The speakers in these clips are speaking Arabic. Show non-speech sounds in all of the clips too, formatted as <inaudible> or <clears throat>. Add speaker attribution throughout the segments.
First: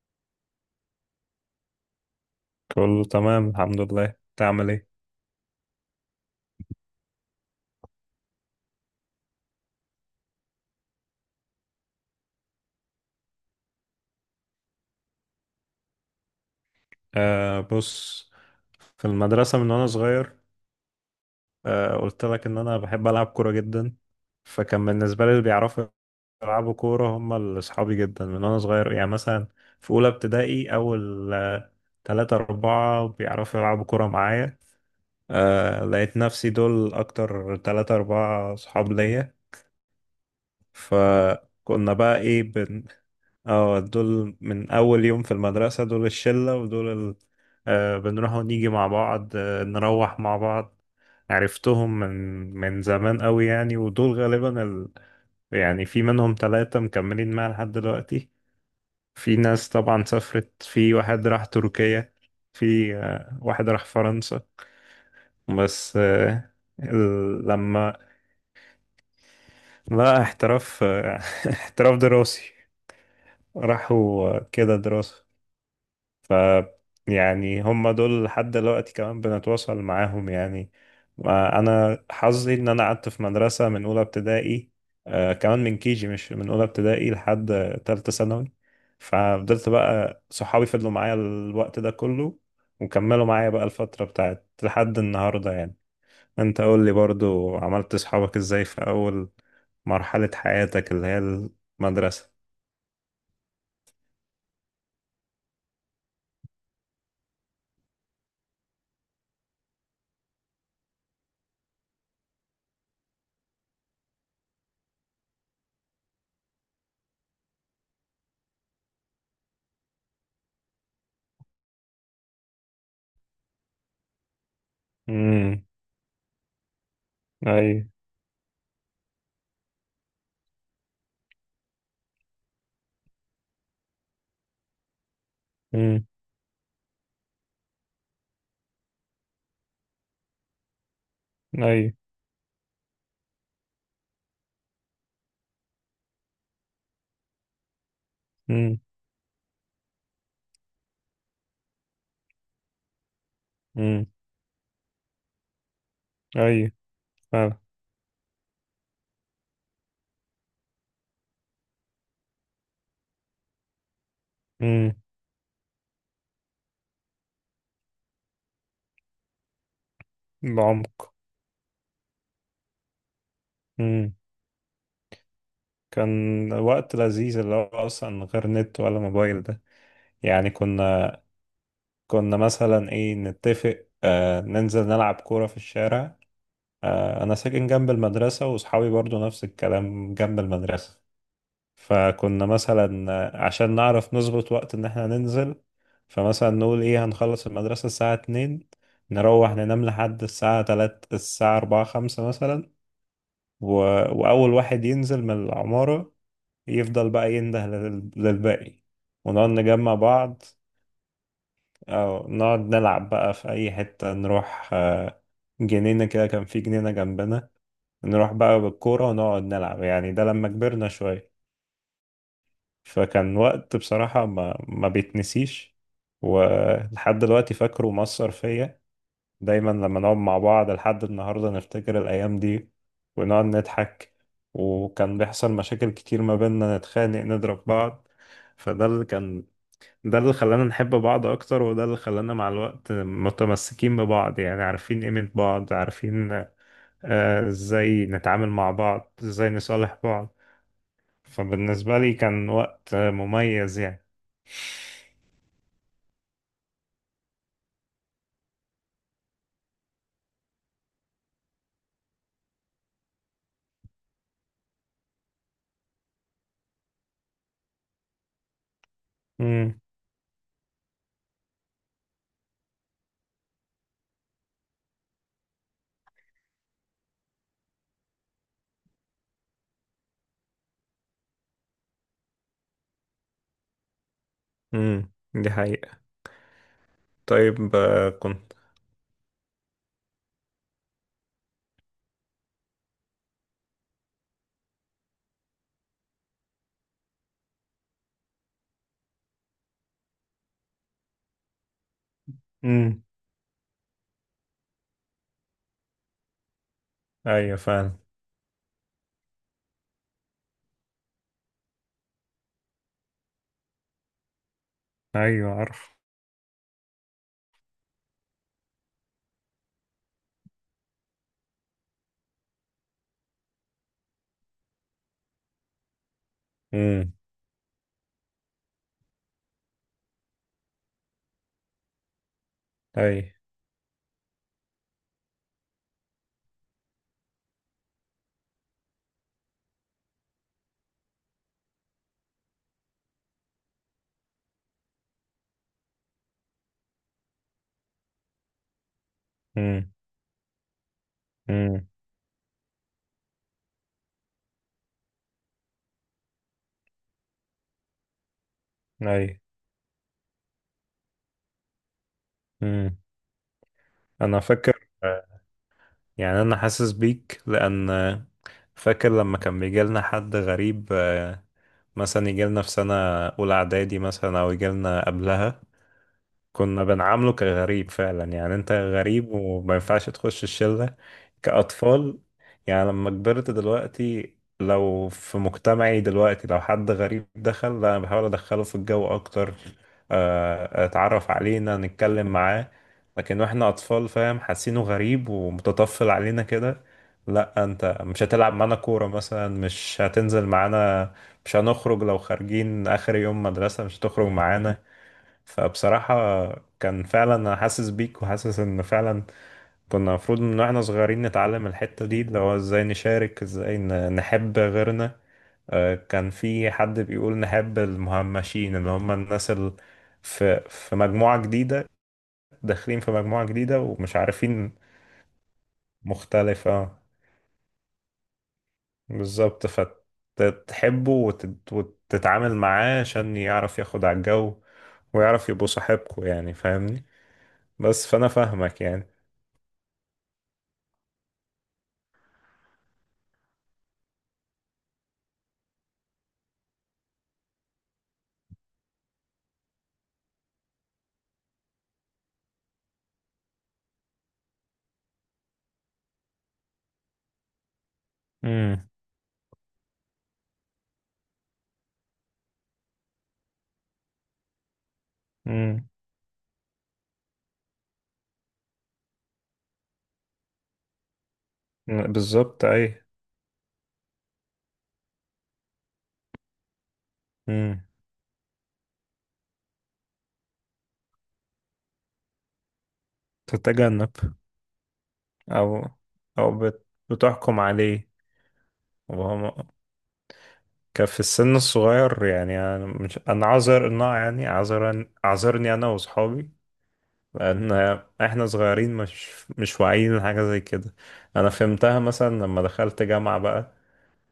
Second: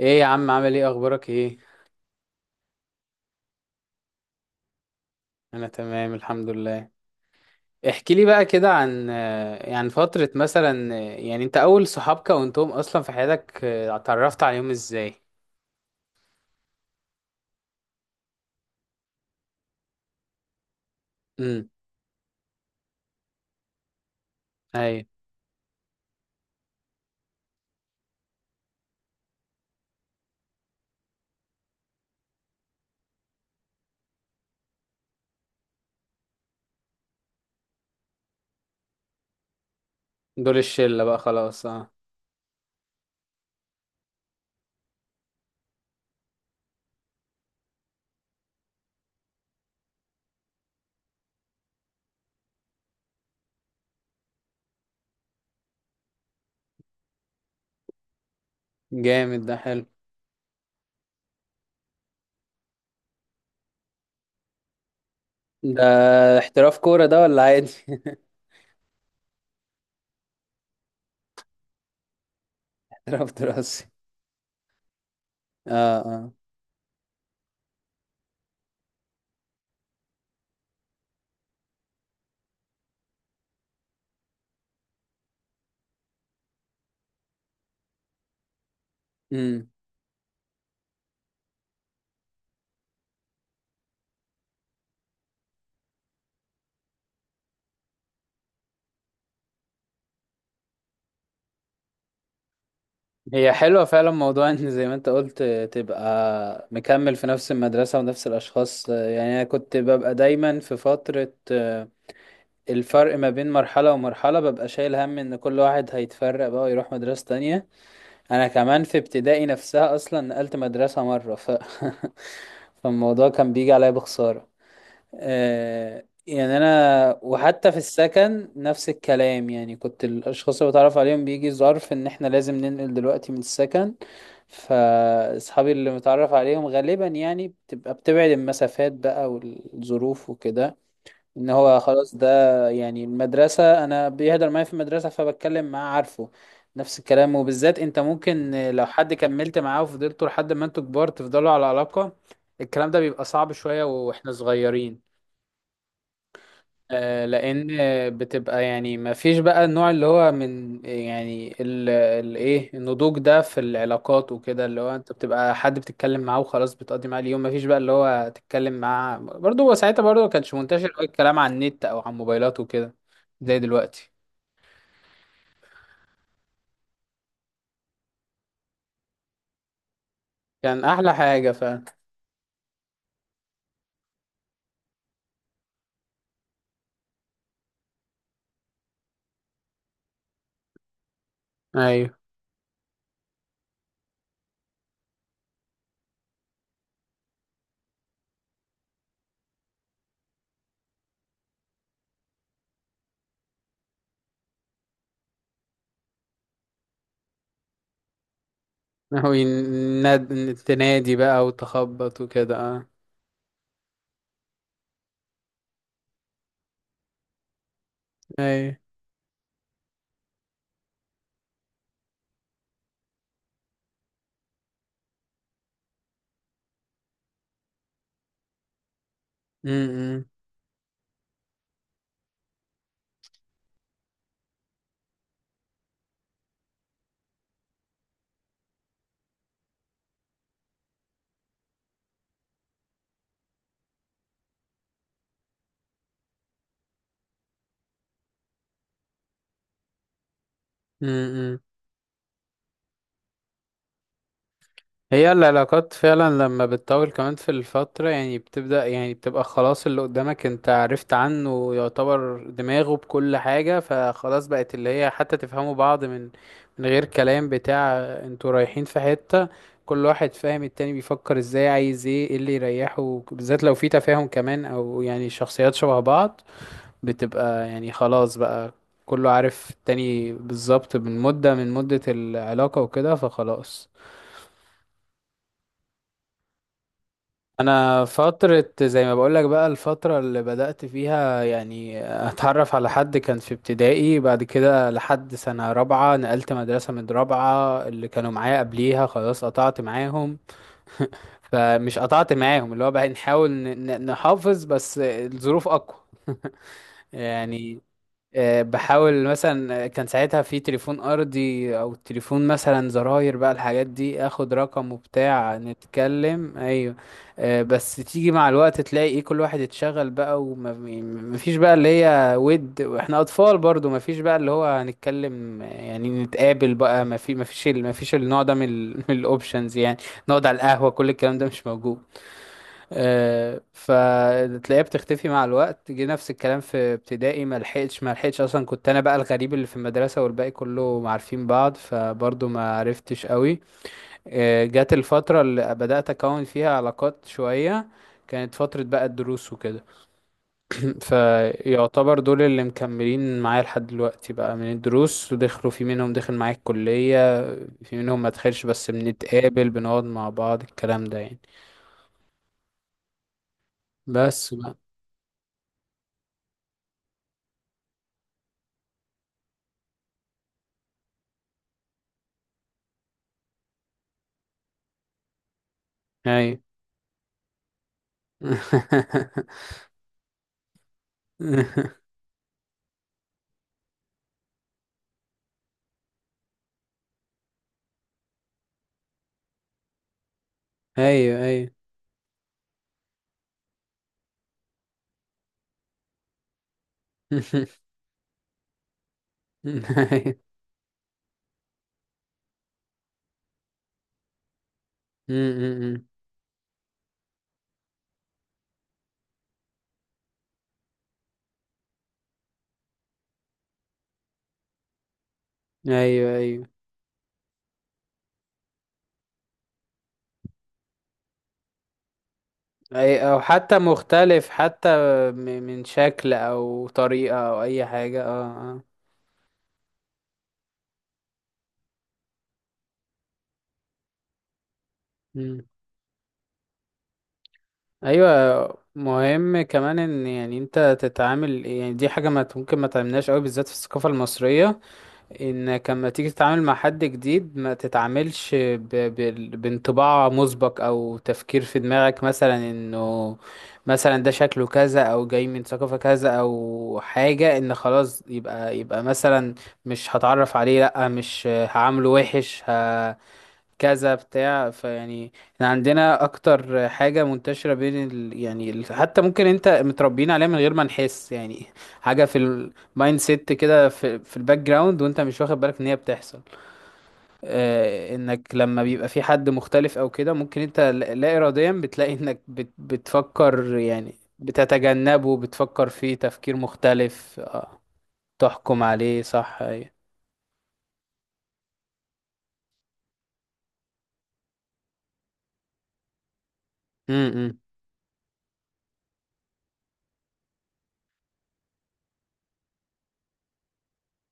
Speaker 1: ايه يا عم، عامل ايه؟ اخبارك ايه؟
Speaker 2: كله تمام، الحمد لله. تعمل ايه؟
Speaker 1: انا تمام، الحمد لله. احكي لي بقى كده عن يعني فترة مثلا يعني انت اول صحاب كونتهم اصلا في حياتك اتعرفت عليهم ازاي؟
Speaker 2: بص، في المدرسة من وانا صغير.
Speaker 1: امم.
Speaker 2: قلت لك ان انا بحب العب كورة جدا، فكان
Speaker 1: اي.
Speaker 2: بالنسبة لي اللي بيعرفوا يلعبوا كورة هم اللي اصحابي جدا من وانا صغير. يعني مثلا في اولى ابتدائي، اول تلاتة اربعة بيعرفوا يلعبوا كورة معايا. لقيت نفسي دول اكتر تلاتة اربعة صحاب ليا.
Speaker 1: دول الشلة بقى خلاص، اه.
Speaker 2: فكنا بقى ايه، اه دول من اول يوم في المدرسة، دول الشلة ودول ال... بنروح ونيجي مع بعض، نروح مع بعض. عرفتهم من زمان قوي يعني، ودول غالبا ال... يعني في منهم ثلاثة مكملين معايا لحد دلوقتي. في
Speaker 1: جامد، ده
Speaker 2: ناس
Speaker 1: حلو.
Speaker 2: طبعا سافرت، في واحد راح تركيا، في واحد راح فرنسا.
Speaker 1: ده
Speaker 2: بس
Speaker 1: احتراف كورة ده ولا
Speaker 2: ال...
Speaker 1: عادي؟
Speaker 2: لما...
Speaker 1: <laughs>
Speaker 2: لا، احتراف <laughs> احتراف دراسي.
Speaker 1: احتراف دراسي.
Speaker 2: راحوا كده دراسة.
Speaker 1: اه، اه.
Speaker 2: ف يعني هم دول لحد دلوقتي كمان بنتواصل معاهم يعني. انا حظي ان انا قعدت في مدرسة من اولى ابتدائي، كمان من كيجي، مش من اولى ابتدائي، لحد تالتة ثانوي. ففضلت
Speaker 1: امم.
Speaker 2: بقى صحابي، فضلوا معايا الوقت ده كله وكملوا معايا بقى الفترة بتاعت لحد النهاردة يعني. انت قول لي برضو، عملت صحابك ازاي في اول مرحلة حياتك اللي هي المدرسة؟
Speaker 1: هي حلوة فعلا، موضوع ان زي ما انت قلت تبقى مكمل في نفس المدرسة ونفس الأشخاص. يعني أنا كنت ببقى دايما في فترة، الفرق ما بين مرحلة ومرحلة ببقى شايل هم ان كل واحد هيتفرق بقى ويروح مدرسة تانية. انا كمان في ابتدائي نفسها اصلا نقلت مدرسة مرة <laughs> فالموضوع كان بيجي عليا بخسارة.
Speaker 2: امم.
Speaker 1: يعني انا
Speaker 2: اي.
Speaker 1: وحتى في السكن نفس الكلام، يعني كنت الاشخاص اللي بتعرف عليهم بيجي ظرف ان احنا لازم ننقل دلوقتي من السكن. فاصحابي اللي
Speaker 2: امم.
Speaker 1: متعرف عليهم غالبا يعني بتبقى بتبعد المسافات بقى والظروف وكده. ان هو
Speaker 2: اي.
Speaker 1: خلاص ده. يعني المدرسة، انا بيهدر معايا في المدرسة فبتكلم معاه عارفه. نفس الكلام، وبالذات انت ممكن لو حد كملت معاه وفضلتوا لحد ما انتوا كبار تفضلوا على علاقة، الكلام ده بيبقى صعب شوية
Speaker 2: امم.
Speaker 1: واحنا صغيرين.
Speaker 2: اي. فعلا.
Speaker 1: لان بتبقى يعني ما فيش بقى النوع اللي هو من يعني ايه، النضوج ده في العلاقات وكده، اللي
Speaker 2: امم.
Speaker 1: هو انت بتبقى حد بتتكلم معاه وخلاص بتقضي معاه اليوم. ما فيش بقى اللي هو تتكلم معاه برضه، هو ساعتها برضه ما كانش منتشر
Speaker 2: بعمق.
Speaker 1: قوي الكلام على النت او على الموبايلات وكده زي دلوقتي.
Speaker 2: امم. كان وقت لذيذ، اللي هو اصلا من غير نت ولا موبايل ده. يعني
Speaker 1: كان احلى
Speaker 2: كنا
Speaker 1: حاجة فعلا.
Speaker 2: كنا مثلا ايه، نتفق ننزل نلعب كورة في الشارع. انا ساكن جنب المدرسة واصحابي برضو نفس الكلام، جنب المدرسة.
Speaker 1: ايوه.
Speaker 2: فكنا مثلا عشان نعرف نظبط وقت ان احنا ننزل. فمثلا نقول ايه، هنخلص المدرسة الساعة 2، نروح ننام لحد الساعة 3، الساعة أربعة خمسة مثلا، و... وأول واحد ينزل من العمارة يفضل بقى ينده لل... للباقي
Speaker 1: <laughs> هو
Speaker 2: ونقعد نجمع بعض.
Speaker 1: تنادي بقى وتخبط
Speaker 2: أو
Speaker 1: وكده،
Speaker 2: نقعد
Speaker 1: اه.
Speaker 2: نلعب بقى في أي حتة، نروح جنينة كده، كان في جنينة جنبنا، نروح بقى
Speaker 1: ايوه.
Speaker 2: بالكورة ونقعد نلعب. يعني ده لما كبرنا شوية. فكان وقت بصراحة ما بيتنسيش، ولحد دلوقتي فاكره، مأثر فيا.
Speaker 1: م-
Speaker 2: دايما لما نقعد
Speaker 1: م-
Speaker 2: مع بعض لحد النهاردة نفتكر الأيام دي ونقعد نضحك. وكان بيحصل مشاكل كتير ما بيننا، نتخانق، نضرب بعض. فده اللي كان، ده اللي خلانا نحب بعض أكتر وده اللي خلانا مع الوقت متمسكين ببعض. يعني عارفين قيمة بعض، عارفين إزاي نتعامل مع بعض، إزاي نصالح بعض.
Speaker 1: م- م.
Speaker 2: فبالنسبة لي كان وقت مميز يعني.
Speaker 1: هي العلاقات فعلا لما بتطول كمان في الفترة، يعني بتبدأ يعني بتبقى خلاص اللي قدامك انت عرفت عنه، يعتبر دماغه بكل حاجة فخلاص، بقت اللي هي حتى تفهموا بعض من من غير كلام بتاع. انتوا رايحين في حتة
Speaker 2: امم.
Speaker 1: كل واحد فاهم التاني بيفكر ازاي، عايز ايه، ايه اللي يريحه، بالذات لو في تفاهم كمان، او يعني شخصيات شبه بعض. بتبقى يعني خلاص بقى كله عارف التاني بالظبط من مدة، من مدة العلاقة وكده، فخلاص.
Speaker 2: امم. دي حقيقة. طيب
Speaker 1: انا
Speaker 2: كنت...
Speaker 1: فترة زي ما بقولك بقى، الفترة اللي بدأت فيها يعني اتعرف على حد كان في ابتدائي. بعد كده لحد سنة رابعة نقلت مدرسة، من رابعة اللي كانوا معايا قبليها خلاص قطعت معاهم. <laughs> فمش قطعت معاهم، اللي هو
Speaker 2: امم.
Speaker 1: بقى نحاول نحافظ، بس الظروف اقوى
Speaker 2: ايوه
Speaker 1: يعني.
Speaker 2: فاهم.
Speaker 1: بحاول مثلا كان ساعتها في تليفون ارضي او تليفون مثلا زراير بقى، الحاجات دي، اخد رقم
Speaker 2: ايوه
Speaker 1: وبتاع
Speaker 2: عارف.
Speaker 1: نتكلم، ايوه. بس تيجي مع الوقت تلاقي ايه، كل واحد اتشغل بقى ومفيش بقى اللي هي ود، واحنا اطفال برضو مفيش بقى اللي هو هنتكلم يعني نتقابل بقى
Speaker 2: امم.
Speaker 1: مفيش النوع ده من الاوبشنز، <laughs> يعني نقعد على القهوة كل الكلام ده مش موجود.
Speaker 2: اي.
Speaker 1: فتلاقيها بتختفي مع الوقت. جه نفس الكلام في ابتدائي، ما لحقتش اصلا، كنت انا بقى الغريب اللي في المدرسه والباقي كله عارفين بعض فبرضه ما عرفتش قوي. جت الفتره اللي بدات اكون فيها علاقات شويه، كانت فتره بقى الدروس وكده.
Speaker 2: امم.
Speaker 1: <clears throat>
Speaker 2: امم.
Speaker 1: فيعتبر دول اللي مكملين معايا لحد دلوقتي بقى من الدروس، ودخلوا، في منهم دخل معايا الكليه، في منهم ما دخلش بس
Speaker 2: اي.
Speaker 1: بنتقابل بنقعد مع بعض الكلام ده يعني.
Speaker 2: امم. انا
Speaker 1: بس بقى.
Speaker 2: فاكر يعني انا حاسس بيك لان فاكر لما كان بيجي لنا حد غريب مثلا يجي لنا في سنة اولى اعدادي مثلا، او يجي لنا قبلها،
Speaker 1: هاي.
Speaker 2: كنا بنعامله كغريب فعلا. يعني انت
Speaker 1: <laughs>
Speaker 2: غريب وما ينفعش تخش الشلة، كأطفال. يعني لما كبرت دلوقتي، لو في مجتمعي دلوقتي لو حد غريب دخل، لا، انا بحاول ادخله في الجو اكتر، اتعرف
Speaker 1: ايوه، ايوه.
Speaker 2: علينا، نتكلم معاه. لكن واحنا اطفال، فاهم، حاسينه غريب ومتطفل علينا كده. لا،
Speaker 1: <laughs>
Speaker 2: انت مش هتلعب معانا كورة مثلا، مش
Speaker 1: ايوه.
Speaker 2: هتنزل معانا، مش هنخرج، لو خارجين اخر يوم مدرسة مش هتخرج معانا.
Speaker 1: أمم.
Speaker 2: فبصراحة كان فعلا أنا حاسس بيك، وحاسس إن فعلا كنا المفروض من واحنا صغيرين نتعلم الحتة دي، اللي هو إزاي نشارك، إزاي نحب غيرنا. كان
Speaker 1: ايوه، ايوه.
Speaker 2: في حد بيقول نحب المهمشين اللي هم الناس اللي في مجموعة جديدة،
Speaker 1: أي.
Speaker 2: داخلين في
Speaker 1: او
Speaker 2: مجموعة
Speaker 1: حتى
Speaker 2: جديدة ومش
Speaker 1: مختلف
Speaker 2: عارفين.
Speaker 1: حتى، من شكل
Speaker 2: مختلف،
Speaker 1: او
Speaker 2: اه.
Speaker 1: طريقة او اي حاجة، اه، اه.
Speaker 2: بالظبط، فتحبه وتتعامل معاه عشان يعرف ياخد على الجو، ويعرف
Speaker 1: أمم.
Speaker 2: يبقوا صاحبكوا. يعني فاهمني؟ بس فأنا
Speaker 1: ايوه.
Speaker 2: فاهمك يعني.
Speaker 1: مهم كمان ان يعني انت تتعامل، يعني دي حاجة ما ممكن ما تعملناش قوي بالذات في الثقافة المصرية، انك لما تيجي تتعامل مع حد جديد ما تتعاملش بانطباع مسبق او تفكير في دماغك، مثلا انه مثلا ده شكله كذا او جاي من ثقافة كذا او حاجة، ان خلاص يبقى
Speaker 2: مم.
Speaker 1: يبقى مثلا مش هتعرف عليه، لا مش هعامله وحش كذا بتاع. فيعني احنا
Speaker 2: مم.
Speaker 1: عندنا اكتر حاجة منتشرة بين يعني حتى ممكن انت متربيين عليها من غير ما نحس، يعني حاجة في
Speaker 2: بالظبط. أي.
Speaker 1: المايند سيت كده في الباك جراوند، وانت مش واخد بالك ان هي بتحصل.
Speaker 2: مم.
Speaker 1: آه، انك لما بيبقى في حد مختلف او كده ممكن انت لا اراديا بتلاقي انك بتفكر،
Speaker 2: تتجنب.
Speaker 1: يعني بتتجنبه،
Speaker 2: أو،
Speaker 1: بتفكر فيه تفكير مختلف،
Speaker 2: بتحكم
Speaker 1: آه.
Speaker 2: عليه.
Speaker 1: تحكم عليه،
Speaker 2: وهو
Speaker 1: صح، ايوه.
Speaker 2: كان في السن الصغير. يعني أنا مش، أنا عذر إنه يعني عذرا، عذرني أنا وأصحابي،
Speaker 1: امم،
Speaker 2: لأن إحنا صغيرين، مش واعيين لحاجة زي كده. أنا فهمتها مثلا لما دخلت جامعة بقى،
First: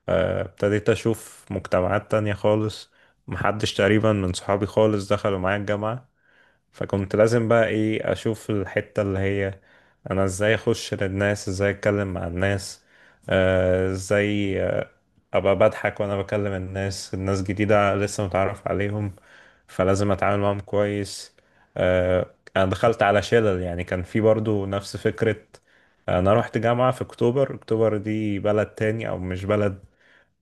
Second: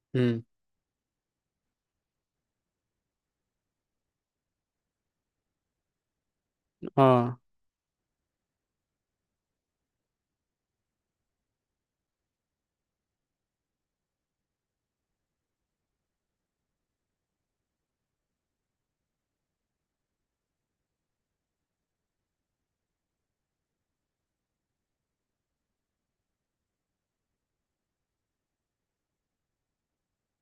Speaker 1: امم.
Speaker 2: ابتديت أشوف مجتمعات تانية خالص. محدش تقريبا من صحابي خالص دخلوا معايا الجامعة، فكنت
Speaker 1: اه،
Speaker 2: لازم بقى ايه اشوف الحتة اللي هي انا ازاي اخش للناس، ازاي اتكلم مع الناس، ازاي ابقى بضحك وانا بكلم الناس، الناس جديدة لسه متعرف عليهم، فلازم اتعامل معاهم كويس. انا دخلت على شلل، يعني كان في برضو نفس فكرة. انا رحت جامعة في اكتوبر. اكتوبر دي بلد تاني، او مش بلد،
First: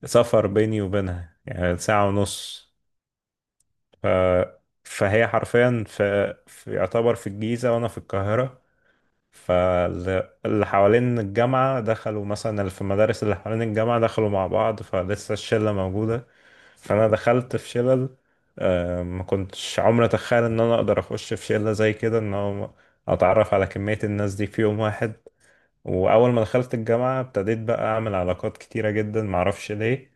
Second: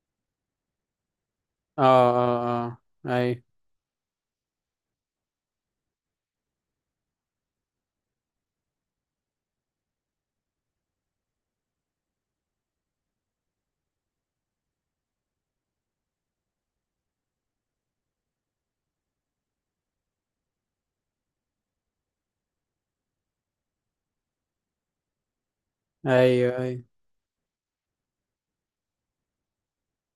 Speaker 2: سفر بيني وبينها يعني
Speaker 1: اه،
Speaker 2: ساعة ونص.
Speaker 1: اه، اه. ايوه،
Speaker 2: ف... فهي حرفيا في يعتبر في الجيزة وأنا في القاهرة. فاللي حوالين الجامعة دخلوا مثلا، اللي في المدارس اللي حوالين الجامعة دخلوا مع بعض، فلسه الشلة موجودة. فأنا دخلت في شلل، ما كنتش عمري أتخيل إن أنا أقدر أخش في شلة زي كده، إن هو أتعرف على كمية الناس دي في يوم واحد. واول ما
Speaker 1: ايوه.
Speaker 2: دخلت
Speaker 1: ايوه.
Speaker 2: الجامعه ابتديت بقى اعمل علاقات كتيره جدا معرفش ليه.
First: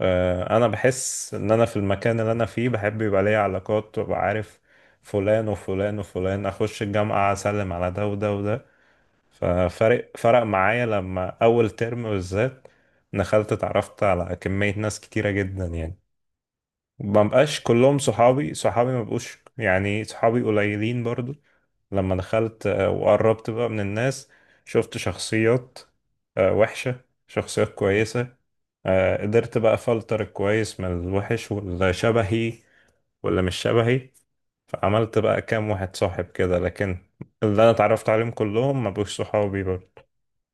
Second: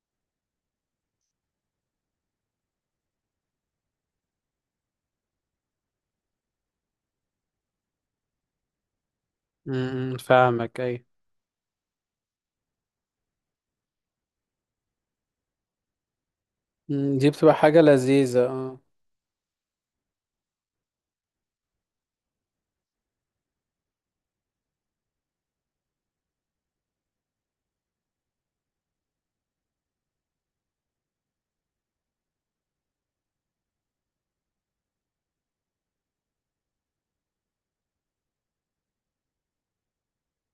Speaker 2: انا بحس ان انا في المكان اللي انا فيه بحب يبقى ليا علاقات وابقى عارف فلان وفلان وفلان، اخش الجامعه اسلم على ده وده وده.
Speaker 1: امم،
Speaker 2: ففرق
Speaker 1: فاهمك،
Speaker 2: معايا
Speaker 1: اي.
Speaker 2: لما اول ترم بالذات دخلت، اتعرفت على كميه ناس كتيره جدا يعني.
Speaker 1: مم،
Speaker 2: ما
Speaker 1: دي بتبقى
Speaker 2: بقاش
Speaker 1: حاجة
Speaker 2: كلهم
Speaker 1: لذيذة،
Speaker 2: صحابي،
Speaker 1: اه.
Speaker 2: صحابي ما بقوش، يعني صحابي قليلين برضو. لما دخلت وقربت بقى من الناس، شفت شخصيات وحشة، شخصيات كويسة، قدرت بقى أفلتر الكويس من الوحش، واللي شبهي واللي مش شبهي. فعملت بقى كام واحد صاحب كده، لكن اللي أنا اتعرفت عليهم كلهم ما بقوش صحابي برضه.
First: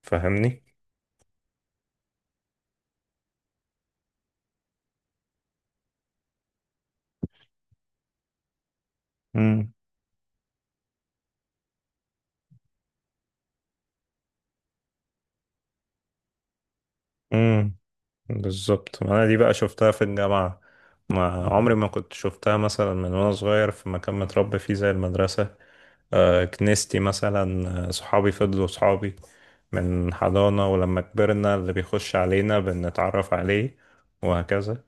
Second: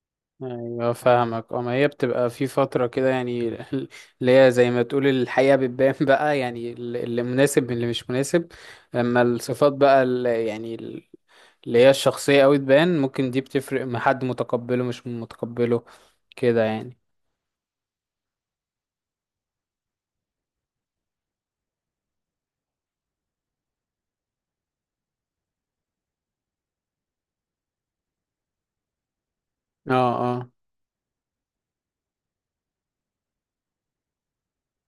Speaker 2: فاهمني؟
Speaker 1: ايوه فاهمك، اه. ما هي بتبقى في فترة كده يعني، <laughs> اللي هي زي ما تقول الحقيقة بتبان <laughs> بقى، يعني اللي مناسب من اللي مش مناسب، لما الصفات
Speaker 2: امم.
Speaker 1: بقى اللي يعني اللي هي الشخصية اوي تبان، ممكن دي بتفرق مع حد متقبله مش متقبله كده يعني.
Speaker 2: امم. بالظبط. ما انا دي بقى شفتها في الجامعة، ما عمري ما كنت شفتها مثلا من وانا صغير في مكان متربي فيه زي المدرسة. كنيستي مثلا، صحابي فضلوا صحابي
Speaker 1: اه،
Speaker 2: من
Speaker 1: اه،
Speaker 2: حضانة، ولما كبرنا اللي بيخش علينا بنتعرف عليه وهكذا.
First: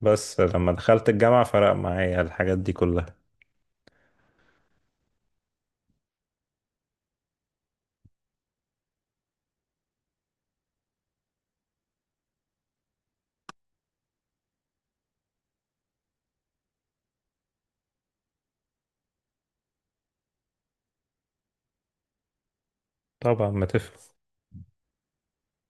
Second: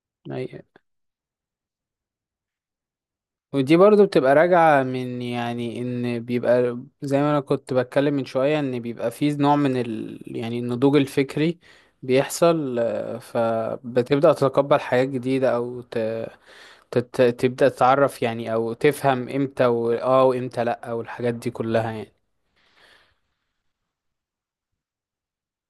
Speaker 2: بس
Speaker 1: اي.
Speaker 2: لما دخلت الجامعة فرق معايا الحاجات دي كلها.
Speaker 1: ودي برضو بتبقى راجعة من يعني ان بيبقى زي ما انا كنت بتكلم من شوية ان بيبقى فيه نوع من ال يعني النضوج الفكري بيحصل. فبتبدأ تتقبل حاجات جديدة، او تبدأ تتعرف يعني او تفهم امتى اه، وامتى لأ، والحاجات دي كلها يعني.
Speaker 2: طبعا، ما تفهم.